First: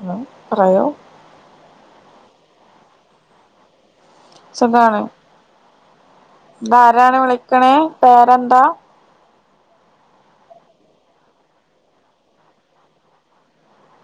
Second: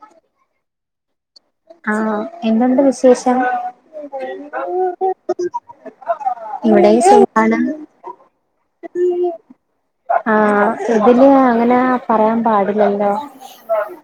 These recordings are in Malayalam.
ഹലോ പറയു ആഹ് എന്തുണ്ട് വിശേഷം? സുഖാണ് [unintelligible] ഇവിടെയും ഇതാരാണ് സുഖാണ് വിളിക്ക്ണേ പേരെന്താ? ആഹ് ഇതില് അങ്ങനെ പറയാൻ പാടി ലല്ലോ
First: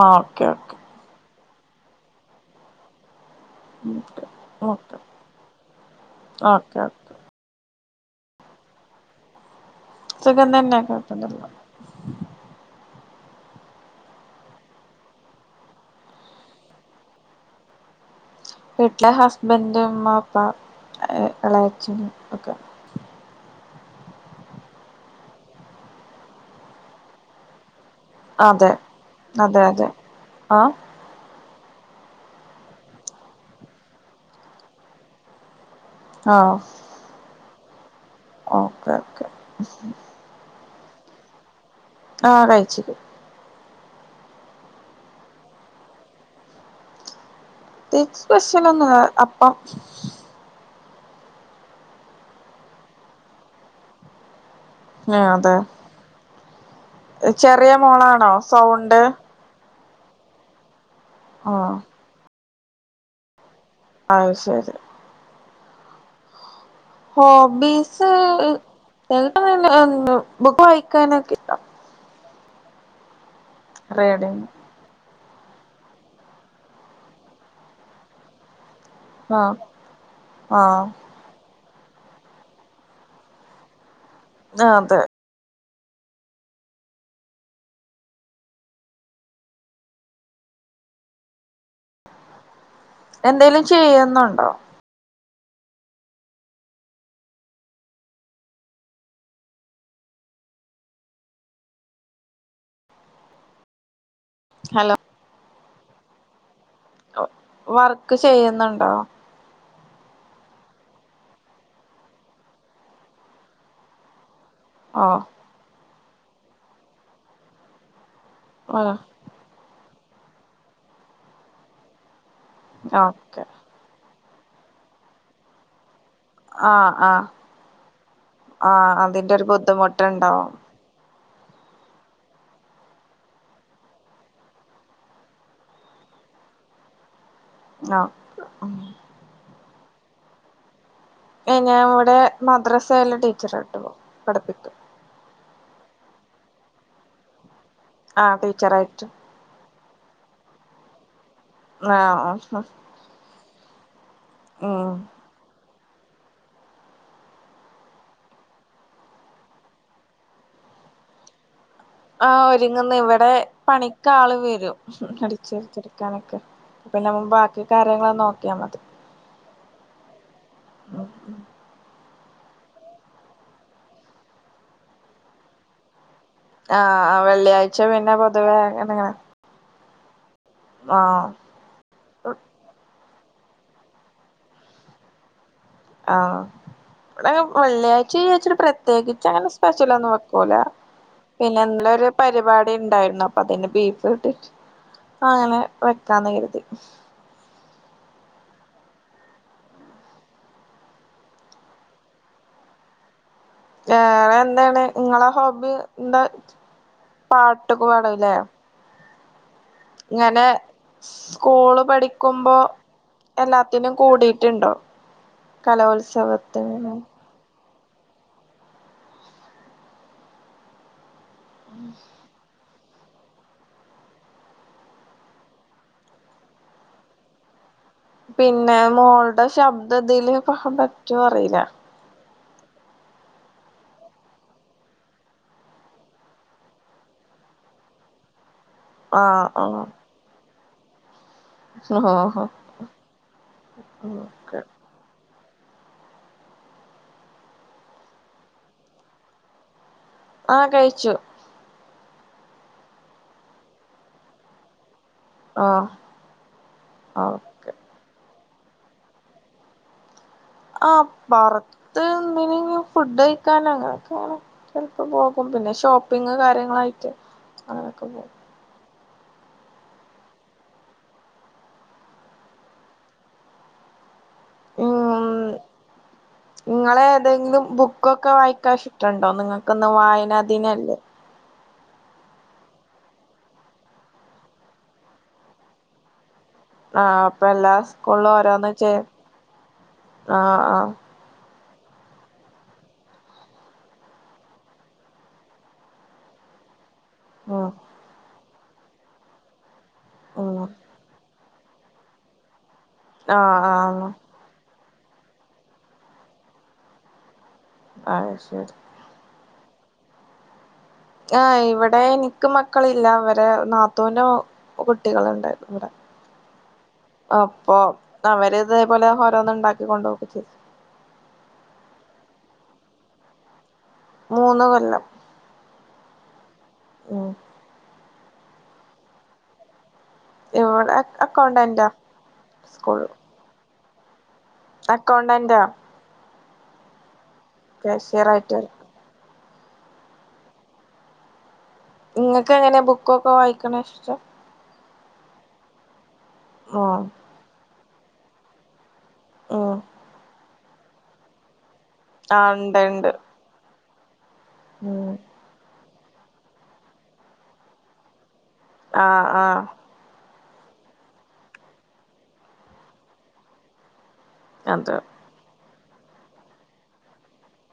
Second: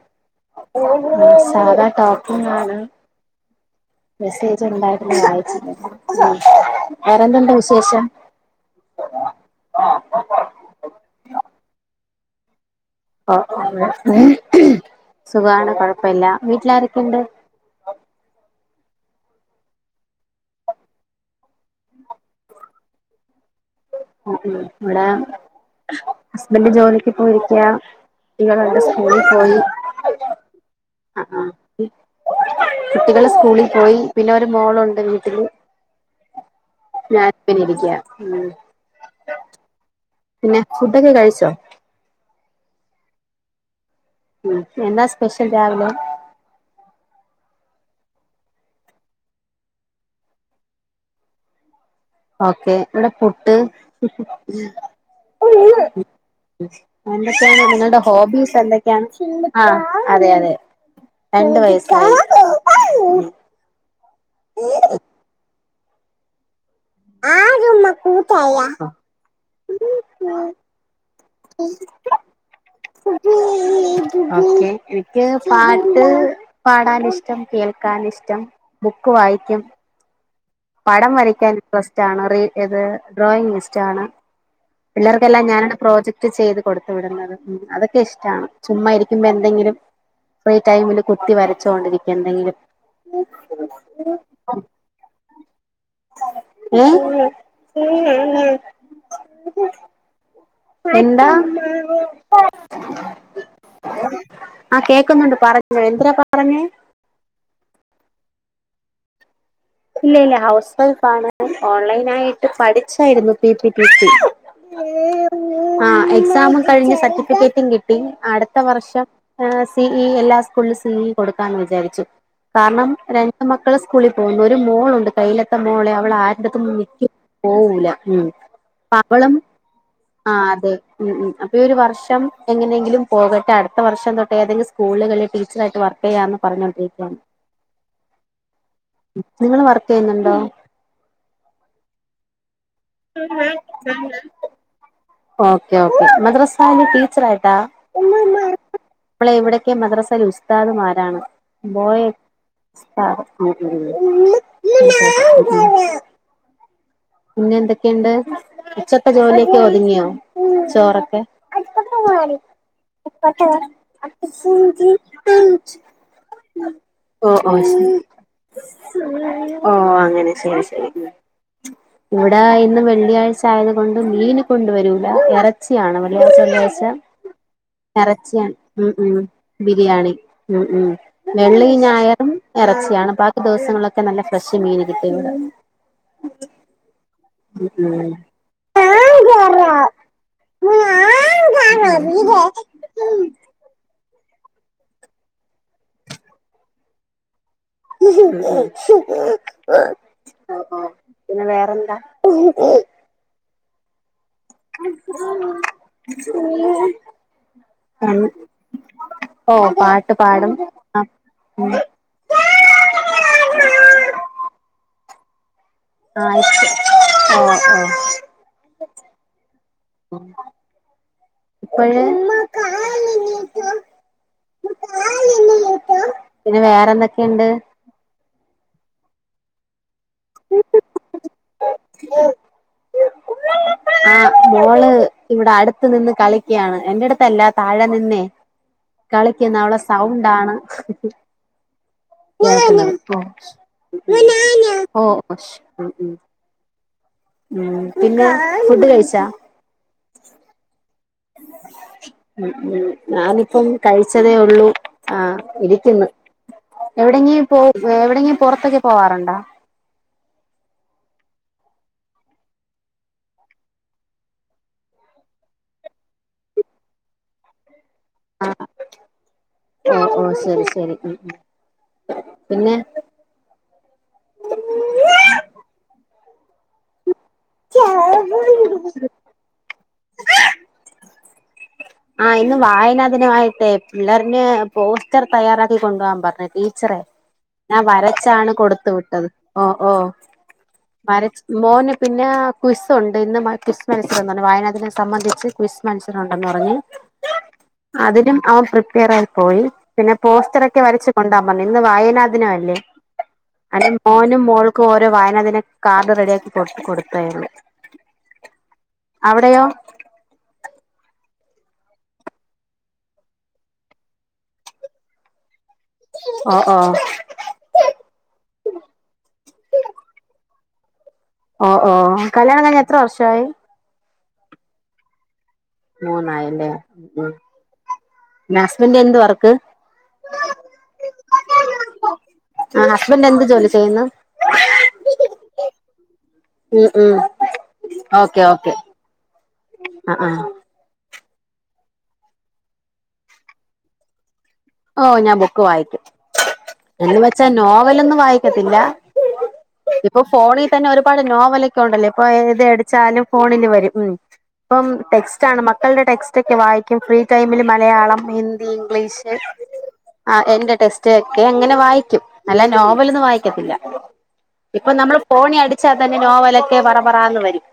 ആഹ് ഓക്കേ ഓക്കേ സാധാ ടോപിങ് ആണ് മെസ്സേജ് ഓക്കെ ഓക്കെ ഉണ്ടായിരുന്നു [unintelligible] ഓക്കെ ഓക്കെ വേറെന്തുണ്ട് വിശേഷം? സുഖം തന്നെ കൊയപ്പൊന്നുല്ല ഓ സുഖാണ് കൊഴ്പ്പല്യ വീട്ടിലാരക്കണ്ട്? വീട്ടില് ഹസ്ബൻഡ് മ്മാ പ്പാ എളേച്ഛൻ ഒക്കെ. ഇവടെ ഹസ്ബൻഡ് ജോലിക്ക് പോയിരിക്കാ. അതെ കുട്ടികളൊക്ക സ്കൂളി പോയി അതെ അതെ ആഹ് അആഹ്. കുട്ടികള് സ്കൂളി പോയി പിന്നെ ഒരു മോളുണ്ട് വീട്ടില്. ആഹ്. ഞാൻ പ്പേങ്ങനെ ഇരിക്കാ ഓക്കെ ഓക്കെ. പിന്നെ ഫുഡ്‌ഒക്കെ കഴിച്ചോ? ആഹ് കഴിച്ച്. ഉം എന്നാ സ്പെഷ്യൽ രാവിലെ? പ്രത്യായിച്ച് സ്പെഷ്യലഒന്നും അപ്പം ഓക്കെ എന്താ ഫുഡ്? ആ, അതെ എന്തൊക്കെയാണ് ചെറിയ നിങ്ങളുടെ മോളാണോ ഹോബീസ് സൗണ്ട് എന്തൊക്കെയാണ്? ആഹ് അതെ അതെ രണ്ട് ആഹ് വയസായി. അഅ്‌ ശെരി. ഹോബീസ് [unintelligible] ബുക്ക് വായിക്കാനൊക്കെ ഇഷ്ട്ടാ. [unintelligible] റീഡിങ് [unintelligible] ക്ക് പാട്ട് പാടാനിഷ്ടം കേൾക്കാൻ ഇഷ്ടം ബുക്ക് ആഹ് വായിക്കും ആഹ്. ടം വരയ്ക്കാൻ ഇൻട്രസ്റ്റാണ് റീ [unintelligible] ഡ്രോയിങ് ഇഷ്ടാണ് അതെ. ഇക്കല്ല ഞാനാണ് പ്രോജക്റ്റ് ചെയ്ത് കൊടുത്ത് വിടുന്നത് അതൊക്കെ ഇഷ്ടാണ് ചുമ്മാ ഇരിക്കുമ്പോ എന്തെങ്കിലും ഫ്രീ ടൈമില് കുത്തി വരച്ചോണ്ടിരിക്കും എന്തെങ്കിലും. എന്തേലും ചെയ്യുന്നുണ്ടോ? ഏഹ് എന്താ? ആഹ് ഹലോ കേയ്ക്കുന്നുണ്ട് പറഞ്ഞോ എന്തരാ പറഞ്ഞെ? വർക്ക് ചെയ്യുന്നുണ്ടോ? ഇല്ല ഇല്ല ഹൗസ് വൈഫാണ് ഓൺലൈനായിട്ട് പഠിച്ചായിരുന്നു പി പി ടി സി. ആഹ്. ആഹ് എക്സാമും കഴിഞ് സർട്ടിഫിക്കറ്റേറ്റും കിട്ടി അടുത്ത ആഹ് വർഷം സി ഇ എല്ലാ സ്കൂൾലും സി ഇ കൊടുക്കാന്ന് വിചാരിച്ചു കാര്ണം രണ്ട് ഓക്കെ മ ക്കള് സ്കൂളി പോവുന്നു ഒരു മോളുണ്ട് കയ്യിലത്ത മോളെ അവളാ ആഹ് [unintelligible] ആഹ് പോവൂലാ ഉം ആഹ് പ്പാ അവളും അതിന്റെ ഒരു ആഹ് ബുദ്ധിമുട്ടുണ്ടാവും അതെ. ഉം ഉം അപ്പോ ഇ ഒരു വർഷം എങ്ങനെങ്കിലും പോകട്ടെ അടുത്ത വർഷം തൊട്ടേ ഏതെങ്കിലും സ്കൂള്കളി ടീച്ചറായിട്ട് വർക്കിയ്യാന്ന് പറഞ്ഞോണ്ടിരിക്കാണ്. ആഹ്. നിങ്ങള് വർക്കിയ്യുന്നുണ്ടോ? ഞാം ഇവടെ മദ്രസേല് ടീച്ചറായിട്ട് പോവും പഠിപ്പിക്കും. Okay okay മദ്രസാല് ടീച്ചറായിട്ടാ? ആഹ് ടീച്ചറായ്റ്റ്. ന്നമ്മളെ ഇവിടക്കെ മദ്രസേല് ഉസ്താദ്മാരാണ് ബോയേ ആഹ് ഉം [unintelligible] പിന്നെ എന്തൊക്കെണ്ട്, ഉച്ചത്തെ ജോലിയൊക്കെ ഒതുങ്ങിയോ ചോറൊക്കെ? ആഹ് ഒരുങ്ങുന്ന ഇവിടെ പണിക്കാള് വരും അടിച്ചേരി തൊടക്കാനൊക്കെ. പിന്നെ നമ്മ ബാക്കി കാര്യങ്ങള് നോക്കിയാ മതി. ഓഹ് അങ്ങനെ ശരി ശരി. ഇവിടെ ഇന്ന് വെള്ളിയാഴ്ച ആയത് കൊണ്ട് മീൻ കൊണ്ട വരൂല. ഇറച്ചിയാണ് വെള്ളിയാഴ്ച. വെള്ളിയാഴ്ച ആഹ് വെള്ളിയാഴ്ച പിന്നെ എറച്ചിയാണ് പൊതുവേ ഉം അങ്ങനെ ഉം ബിരിയാണി ഉം ഉം ആഹ് വെള്ളീം ഞായറും. ഇറച്ചിയാണ് ബാക്കി ദിവസങ്ങളിലൊക്കെ നല്ല ഫ്രഷ് മീൻ കിട്ടണ്ട്. ആഹ്. ഇബടെ വെള്ളിയാഴ്ച ആഴ്ച്ചട്ട് പ്രത്യേകിച്ച് അങ്ങനെ സ്പെഷ്യലന്നും വക്കൂല. പിന്നെ എന്ത ഒരു പരിപാടി ഉണ്ടായിരുന്നു അപ്പൊ അതിന്റെ ബീഫ് കിട്ടി. അങ്ങനെ വെക്കാന്ന് കരുതി. പിന്നെ വേറെന്താ? വേറെ എന്താണ് നിങ്ങളെ ഹോബി എന്താ പാട്ടൊക്കെ പാടൂല്ലേ? ഓ പാട്ട് ഇങ്ങനെ പാടും ആ സ്കൂള് പഠിക്കുമ്പോ. എല്ലാത്തിനും കൂടിയിട്ടുണ്ടോ കലോത്സവത്തിന്. ആഹ് ആഹ്. [unintelligible] പിന്നെ വേറെ എന്തൊക്കെണ്ട്? പിന്നെ മോൾടെ ശബ്ദ ഇതില് പറ്റോ അറീല. ആഹ് മോള് ഇവിടെ അടുത്ത് നിന്ന് കളിക്കയാണ് എന്റെടുത്തല്ല താഴെ നിന്നേ. ആഹ് കളിക്കുന്ന് അവളെ ആഹ് സൗണ്ടാണ്. ഓഹോ ഓക്കെ [unintelligible] ഉം പിന്നെ ഫുഡ് കഴിച്ചാ? ആഹ് കഴിച്ചു. ഉം ഉം ഞാനിപ്പം കഴിച്ചതേ ഉള്ളൂ. ആഹ് ആഹ് ഇരിക്കുന്നു എവിടെങ്കും പോ ഓക്കെ എവിടെങ്കിലും പുറത്തൊക്കെ പോവാറുണ്ടോ? ആഹ് പുറത്ത് എന്തിനെങ്കിലും ഫുഡ് കഴിക്കാനോ അങ്ങനൊക്കെങ്ങനെ. ചെലപ്പോ പോകും പിന്നെ ഷോപ്പിങ് കാര്യങ്ങളായിട്ട് അങ്ങനെയൊക്കെ പോകും. ആഹ് ഓഹ് ഓഹ് ശരി ശരി ഉം പിന്നെ. നിങ്ങള ഏതെങ്കിലും ബുക്കൊക്കെ വായിക്കാൻ ഇഷ്ടണ്ടോ നിങ്ങൾക്കുന്ന് വായന ദിനല്ലേ. ആഹ് ഇന്ന് വായന ദിന ആയിട്ടേ പിള്ളര് ന് പോസ്റ്റർ തയ്യാറാക്കി കൊണ്ടുപോകാൻ പറഞ്ഞീ നി. പിക്ചർ ആഹ് അപ്പൊ എല്ലാ ഞാൻ സ്കൂളിലും വരച്ചാണ് ഓരോന്ന് കൊടുത്ത ചെ വിട്ടത് ഓഹ് ഓഹ് ആഹ് ആഹ് വരച് മോന് പിന്നെ ക്വിസ് ഉണ്ട് ഇന്ന് ക്വിസ് മത്സരം വായനാ ദിനം സംബന്ധിച്ച്. ക്വിസ് മത്സരം ഒണ്ടെന്ന് പറഞ്ഞ് ഓഹ് അതിലും അവൻ പ്രിപ്പേരായി പോയി പിന്നെ ഉം പോസ്റ്ററൊക്കെ വരച്ച് കൊണ്ട വന്നെ ഇന്ന് വായനാദിനവല്ലേ ആഹ് അന് ആഹ് മോനും മോൾ ക്കോരോ വായനാദിന കാർഡ് റെഡിയാക്കി കൊ കൊടുത്താരുന്ന് ആഹ് ശെ അവിടെയോ ആഹ് ഇവിടെ എനിക്ക് മക്കളില്ല അവരെ നാത്തൂന്റോ കുട്ടികളെണ്ടാരുന്ന് ഇവിടെ ആഹ് ആഹ് അപ്പോ അവര് ഇതേപോലെ ഓരോന്നി ണ്ടാക്കി കൊണ്ടോക്കെ ചെയ്യ് ആഹ് ഓഹ് കല്യാണം കഴിഞ്ഞ് എത്ര വർഷായി മൂന്ന് കൊല്ലം മൂന്നായല്ലേ ഉം ഹസ്ബന്റിനെന്ത് വർക്ക് ഇവിടെ അക് അക്കൗണ്ടന്റ സ്കൂൾല് നെന്ത് ജോലി തേങ്ങാ അക്കൗണ്ടന്റാ ഉം ഉം കാശ്യറായിട്ട് ആഹ് ആഹ് ഇങ്ങക്കെങ്ങനാ ബുക്കൊക്കെ വായിക്കണ ഇഷ്ടാ ഓഹ് ഞാൻ ബുക്ക് വായിക്കും ആഹ് എന്ന് വെച്ചാ നോവലൊന്നും വായിക്കത്തില്ല ഓഹ് ഇപ്പോ ഫോണിൽ തന്നെ ഒരുപാട് നോവലൊക്കെ ഒണ്ടല്ലോ ഇപ്പോ ആഹ് ഇത് ഇണ്ട് ഇണ്ട് അടിച്ചാലും ഫോണില് വരും ഉം ഇപ്പം ഉം ടെക്സ്റ്റാണ് മക്കൾടെ ടെക്സ്റ്റെക്കെ വായിക്കും ഫ്രീ ടൈമില് മലയാളം ഹിന്ദ് ആഹ് ആഹ് ആഹ് എന്റെ ടെസ്റ്റ് ക്കെ അങ്ങനെ വായിക്കും അല്ല നോവലൊന്ന് വായിക്കത്തില്ല ഇപ്പം അതെ നമ്മള് ഫോണി അടിച്ചാ തന്നെ നോവലൊക്കെ പറപറാന്ന് വരും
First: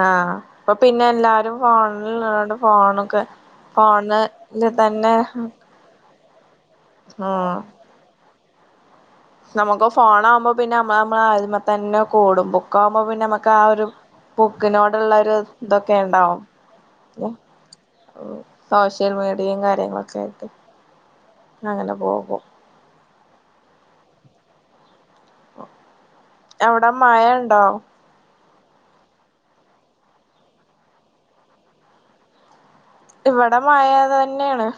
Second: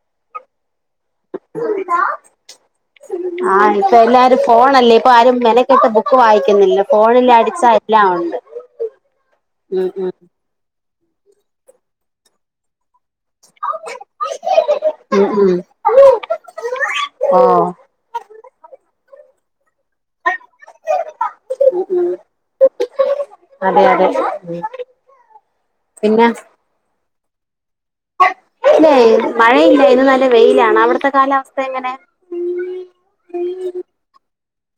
ആഹ് ഇപ്പപിന്നെ എല്ലാരും ഫോൺല് ഇള്ളോണ്ട് ഫോണൊക്കെ ആ ഇപ്പൊ എല്ലാരും ഫോണ്ന്ന് ഫോണല്ലേ ഇപ്പൊ തന്നെ ആരും മെനക്കെട്ട് ബുക്ക് വായിക്കുന്നില്ല ഫോണില് അടിച്ച എല്ലാ ഒണ്ട് നമക്ക് ഫോണാവുമ്പോ പിന്നെ നമ്മള് നമ്മളായിൽമതന്നെ കൂടും ബു ക്കാവുമ്പോ പിന്നെ നമക്ക്‌ ആ ഒരു ബുക്കിനോടിള്ളോരു ഇതൊക്കെ ഇണ്ടാവും ആഹ് ഓഹ് സോഷ്യൽ മീഡിയെ കാര്യങ്ങളൊക്കെ ആയിട്ട് അങ്ങനെ പോകു അതെഅതെ ഉം പിന്നാ അവിടെ മയണ്ടോ ഇല്ലെ മഴയില്ല ഇന്ന് നല്ല വെയിലാണ് അവിടുത്തെ കാലാവസ്ഥ എങ്ങനെ? ഇവിടെ മഴ തന്നെയാണ്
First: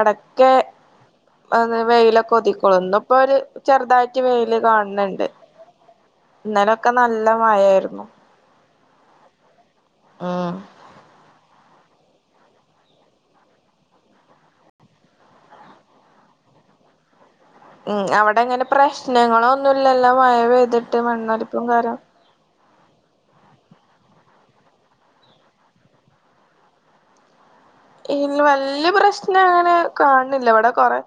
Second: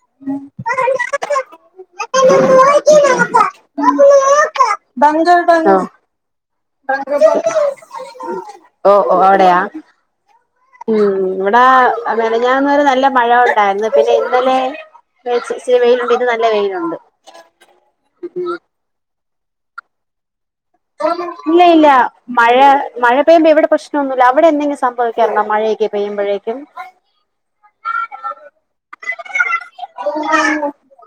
എടക്കെ ഒന്ന് വെയിലൊക്കെ ഉദിക്കൊള്ളു ഇന്നിപ്പോരു ചെറുതായിട്ട് വെയില് കാൺണ് ആഹ് ഇന്നലെക്കെ നല്ല മയാരുന്നു ഓഹ് ഓഹ് അവിടെയാ ഉം ഉം ഇവിടെ മെനഞ്ഞാന്നൊരു നല്ല മഴ ഓണ്ടാര്ന്ന് പിന്നെ ഇന്നലെ വേ ച്ച് ഇച്ചിരി വെയിലൊണ്ട് ഇത് നല്ല വെയിലൊണ്ട് ഉം അവിടെ ഇങ്ങനെ പ്രശ്നങ്ങളോന്നുല്ലല്ലോ മഴ പെയ്തിട്ട് ഇല്ല മണ്ണൊലിപ്പും ഇല്ല കാര്യം മഴ മഴ പെയുമ്പോ ഇവിടെ പ്രശ്നൊന്നുല്ല അവിടെ എന്തെങ്കിലും സംഭവിക്കാറുണ്ടോ മഴേക്ക് പെയ്യുമ്പഴേക്കും ഈ വല്യ പ്രശ്നം അങ്ങനെ കാൺണില്ല ഇവടെ കൊറെ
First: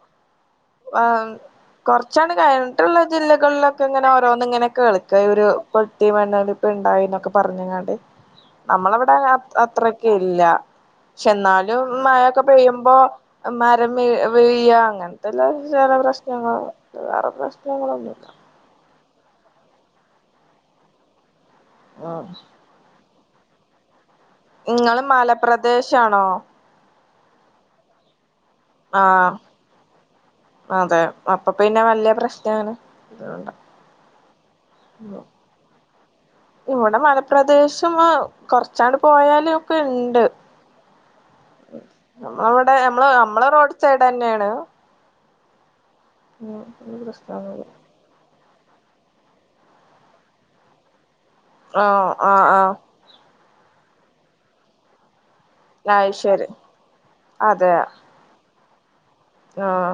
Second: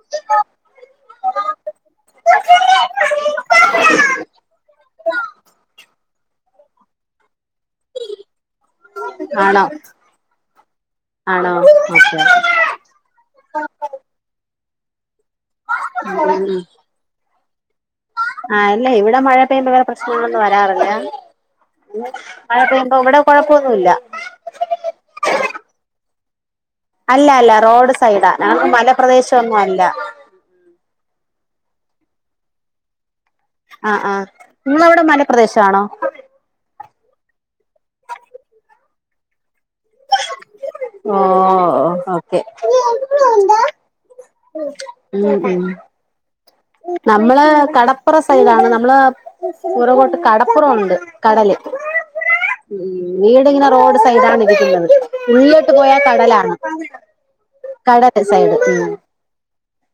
ആഹ് കൊർച്ചാണ്ട് കഴിഞ്ട്ട്ള്ള ജില്ലകളിലൊക്കെ ഇങ്ങനെ ഓരോന്ന് ങ്ങനെ കേൾക്ക ഉരു പൊട്ടി മണ്ണൊലിപ്പ്ണ്ടായി ന്നൊക്കെ പറഞ്ഞ്ങ്ങാ ണ്ട്. നമ്മളെവടെ ആണോ അത്രക്ക് ഇല്ല ശ്ശെ ആണോ ന്നാലും ഓക്കെ മഴൊക്കെ പെയ്യുമ്പോ മരം വെ വെയ്യ അങ്ങൻത്തെല്ലാ ചെല പ്രശ്നങ്ങൾ വേറെ പ്രശ്നങ്ങളൊന്നുല്ല ആഹ് ഇല്ല ഇവിടെ മഴ പെയ്യുമ്പോ വേറെ പ്രശ്നങ്ങളൊന്നും വരാറില്ല. ഉം മഴ പെയ്യുമ്പോ ഇവടെ കുഴപ്പൊന്നുല്ല ഇങ്ങള് മലപ്രദേശാണോ അല്ല അല്ല റോഡ് സൈഡാ. ഞങ്ങൾത് മല ആഹ് പ്രദേശൊന്നും അല്ല അതെ. അപ്പ പിന്നെ വലിയ പ്രശ്നാണ്. അതോണ്ടാ ആഹ് ആഹ്. ഇങ്ങളവിടെ മലപ്രദേശ ആണോ? ഇവിടെ മലപ്രദേശം ആഹ് കൊറച്ചാണ്ട് പോയാലും ഒക്കെ ഇണ്ട്. ഓഹ് ഓക്കെ. നമ്മളവിടെ നമ്മള് നമ്മളെ റോഡ് സൈഡന്നെയാണ് ഉം ഉം ഉം നമ്മള് പ്രശ്നൊന്നുല്ല കടപ്പുറ സൈഡാണ്. നമ്മള് പുറകോട്ട് കടപ്പുറവുണ്ട്. കടല് ഔഹ് ആഹ് ആഹ് ഉം വീട് ഇങ്ങനെ റോഡ് സൈഡാണ് ഇരിക്കുന്നത്. ഉള്ളിലോ ട്ട് പോയാ അയ് ശരി കടലാണ്. അതെ കടല് സൈഡ് ഉം ആഹ്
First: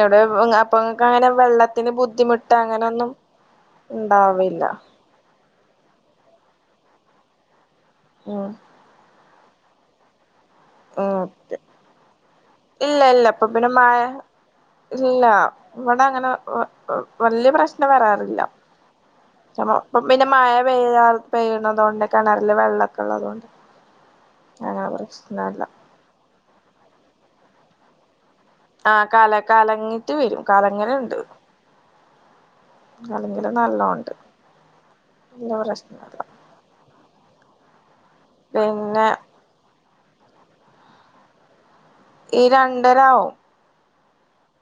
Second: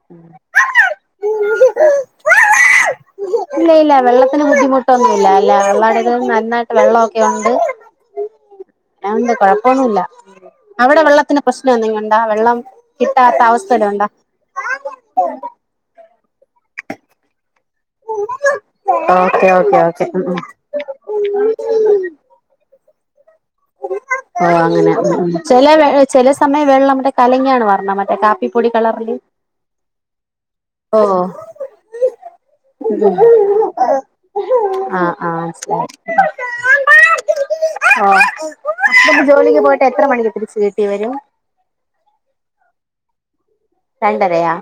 എവിടെ [unintelligible] അപ്പക്ക് അങ്ങനെ വെള്ളത്തിന് ബുദ്ധിമുട്ട് അങ്ങനൊന്നും ഉണ്ടാവില്ല. ഇല്ലില്ല. എല്ല എള്ളാടതും നന്നായിട്ട് വെള്ളവൊക്കെ ഉണ്ട്. ഉം ന്നാ ഉണ്ട്. കൊഴപ്പൊന്നു ഇല്ല. അവിടെ ഉം വെള്ളത്തിന് പ്രശ്നം എന്തെങ്കും ഉണ്ടാ വെള്ളം ഇല്ല ഇല്ല കിട്ടാത്ത ഇപ്പൊ പിന്നെ അവസ്ഥല് മഴ ഉണ്ടാ? ഇല്ല ഇവടെ അങ്ങനെ വ വലിയ പ്രശ്ന ന്ന വരാറില്ല. ഓക്കെ ഓക്കെ ഇപ്പം ഓക്കെ ഉം പിന്നെ മഴ പെയ്യാ ഉം പെയ്യണതോണ്ടേ കിണറില് വെള്ള ഒക്കെ ഉള്ളത് കൊണ്ട് ഓഹ് അങ്ങനെ ഉം ഉം. ചെല വെ ചെല സമയം വെള്ളം മറ്റെ കലങ്ങിയാണ് വര്ണെ മറ്റേ കാപ്പി ആഹ് കല കലങ്ങിട്ട് വരും. കലങ്ങല്ണ്ട്. ഉഹും ആഹ് ആഹ് വല്യ മൻസിലായി. പ്രശ്നല്ല ഓഹ്. പിന്നെ ഹസ്ബൻഡ് ജോലിക്ക് പോയിട്ട് എത്ര മണിക്ക് തിരിച്ച് വീട്ടി വരും? ഈ രണ്ടരാവും രണ്ടരെയാ?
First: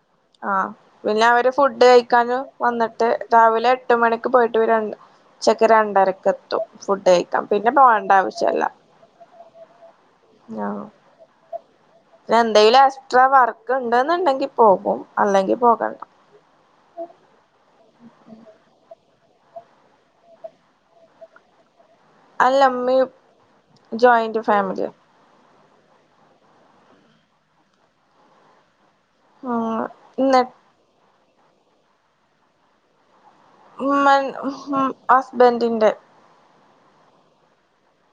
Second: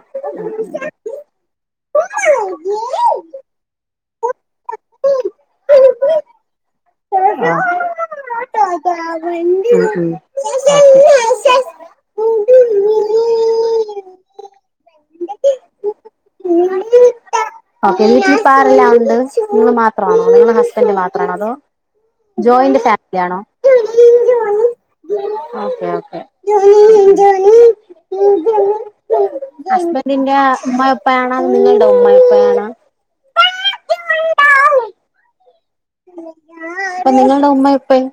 ആഹ്. പിന്നെ അവര് ഫുഡ് കഴിക്കാനും വന്നിട്ട് രാവിലെ എട്ട് മണിക്ക് പോയിട്ട് ഒര് രഉച്ചക്ക് രണ്ടരക്കെത്തും ഫുഡ് കഴിക്കാൻ. പിന്നെ പോകണ്ട ആവശ്യല്ല. ഉം ആ ഉം [unintelligible] പിന്നെ എന്തെങ്കിലും എക്സ്ട്രാ വർക്ക് ഉണ്ടെന്നുണ്ടെങ്കി പോകും അല്ലെങ്കിൽ പോകണ്ട. ഇങ്ങളി ഇട്ട ഓക്കെ. വീട്ടിൽ ഇപ്പോ ആരെല്ലാം ഉണ്ട്? നിങ്ങള് മാത്രമാണോ നിങ്ങളും ഹസ്ബൻഡും മാത്രാണോ അതോ അല്ല ജോയിന്റ് ഇമ്മിം ഫാമിലി ആണോ ജോയിന്റ് ഫാമിലിയും ഓക്കെ ഓക്കെ ഉം ഉം ഉം ഹസ്ബൻ്റിന്റെ ഇന്ന് ഉമ്മയും ഉപ്പയും ആണോ നിങ്ങളുടെ ഉമ്മയുപ്പയു ആണോ ഉമ്മൻ ഉം ഹസ്ബൻഡിന്റെ അപ്പം നിങ്ങൾടെ ഉമ്മയും ഉപ്പയും?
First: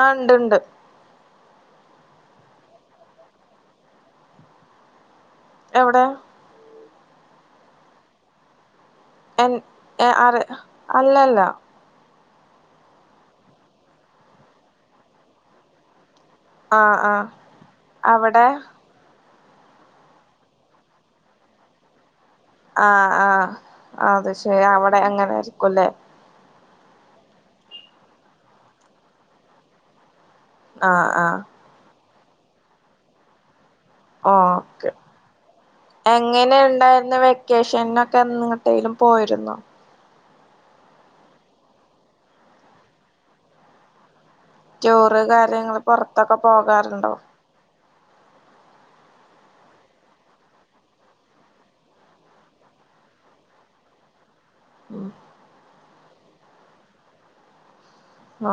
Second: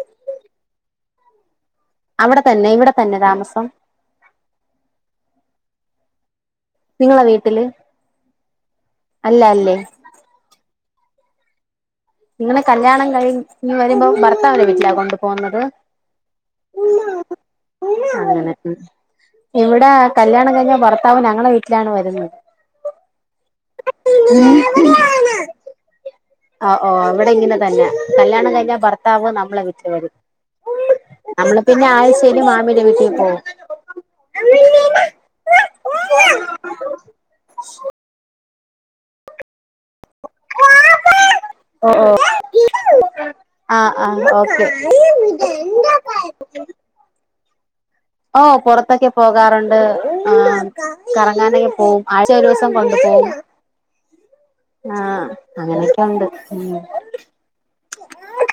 ആഹ് ണ്ട്ണ്ട്. അവിടെ തന്നെ ഇവിടെ തന്നെ താമസം? എവിടെ? നിങ്ങളെ വീട്ടില് അല്ല എൻ അല്ലേ അ അല്ലല്ല നിങ്ങളെ കല്യാണം കഴിഞ്ഞ് വരുമ്പോ ഭർത്താവിൻ്റെ വീട്ടിലാ കൊണ്ടു പോണത് ആഹ് ആഹ് അവിടെ [unintelligible] ഇവടെ കല്യാണം കഴിഞ്ഞ ഭർത്താവ് ഞങ്ങളെ വീട്ടിലാണ് വരുന്നത് ആഹ് ആഹ് അത് ശരി അവിടെ അങ്ങനായിരിക്കും അല്ലേ ആഹ് ഓഹ് ഓഹ് അവിടെ ഇങ്ങനെ തന്നെ കല്യാണം കഴിഞ്ഞാ ഭർത്താവ് നമ്മളെ വിട്ടില് വരും ആഹ് ആഹ് നമ്മള് പിന്നെ ആഴ്ചയില് മാമിടെ വീട്ടിൽ പോകും ഓഹ് ഓക്കേ എങ്ങനെ ഉണ്ടായിരുന്ന വെക്കേഷൻ ഒ എങ്ങോട്ടേലും പോയിരുന്നോ ഓഹ് ഓഹ് ആഹ് ആഹ് ഓക്കെ ത്തൊക്കെ പോകാറുണ്ടോ ഓഹ് പുറത്തൊക്കെ പോകാറുണ്ട് ആഹ് കറങ്ങാനൊക്കെ പോവും ആഴ്ചയിൽ ഒരുസം കൊണ്ടു പോവും ഉം ആഹ് അങ്ങനൊക്കെണ്ട്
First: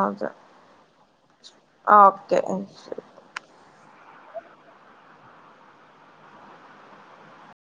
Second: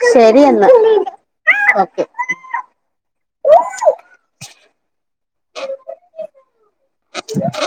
അതെ ശരി എന്നാ ഓക്കെ [inaudible]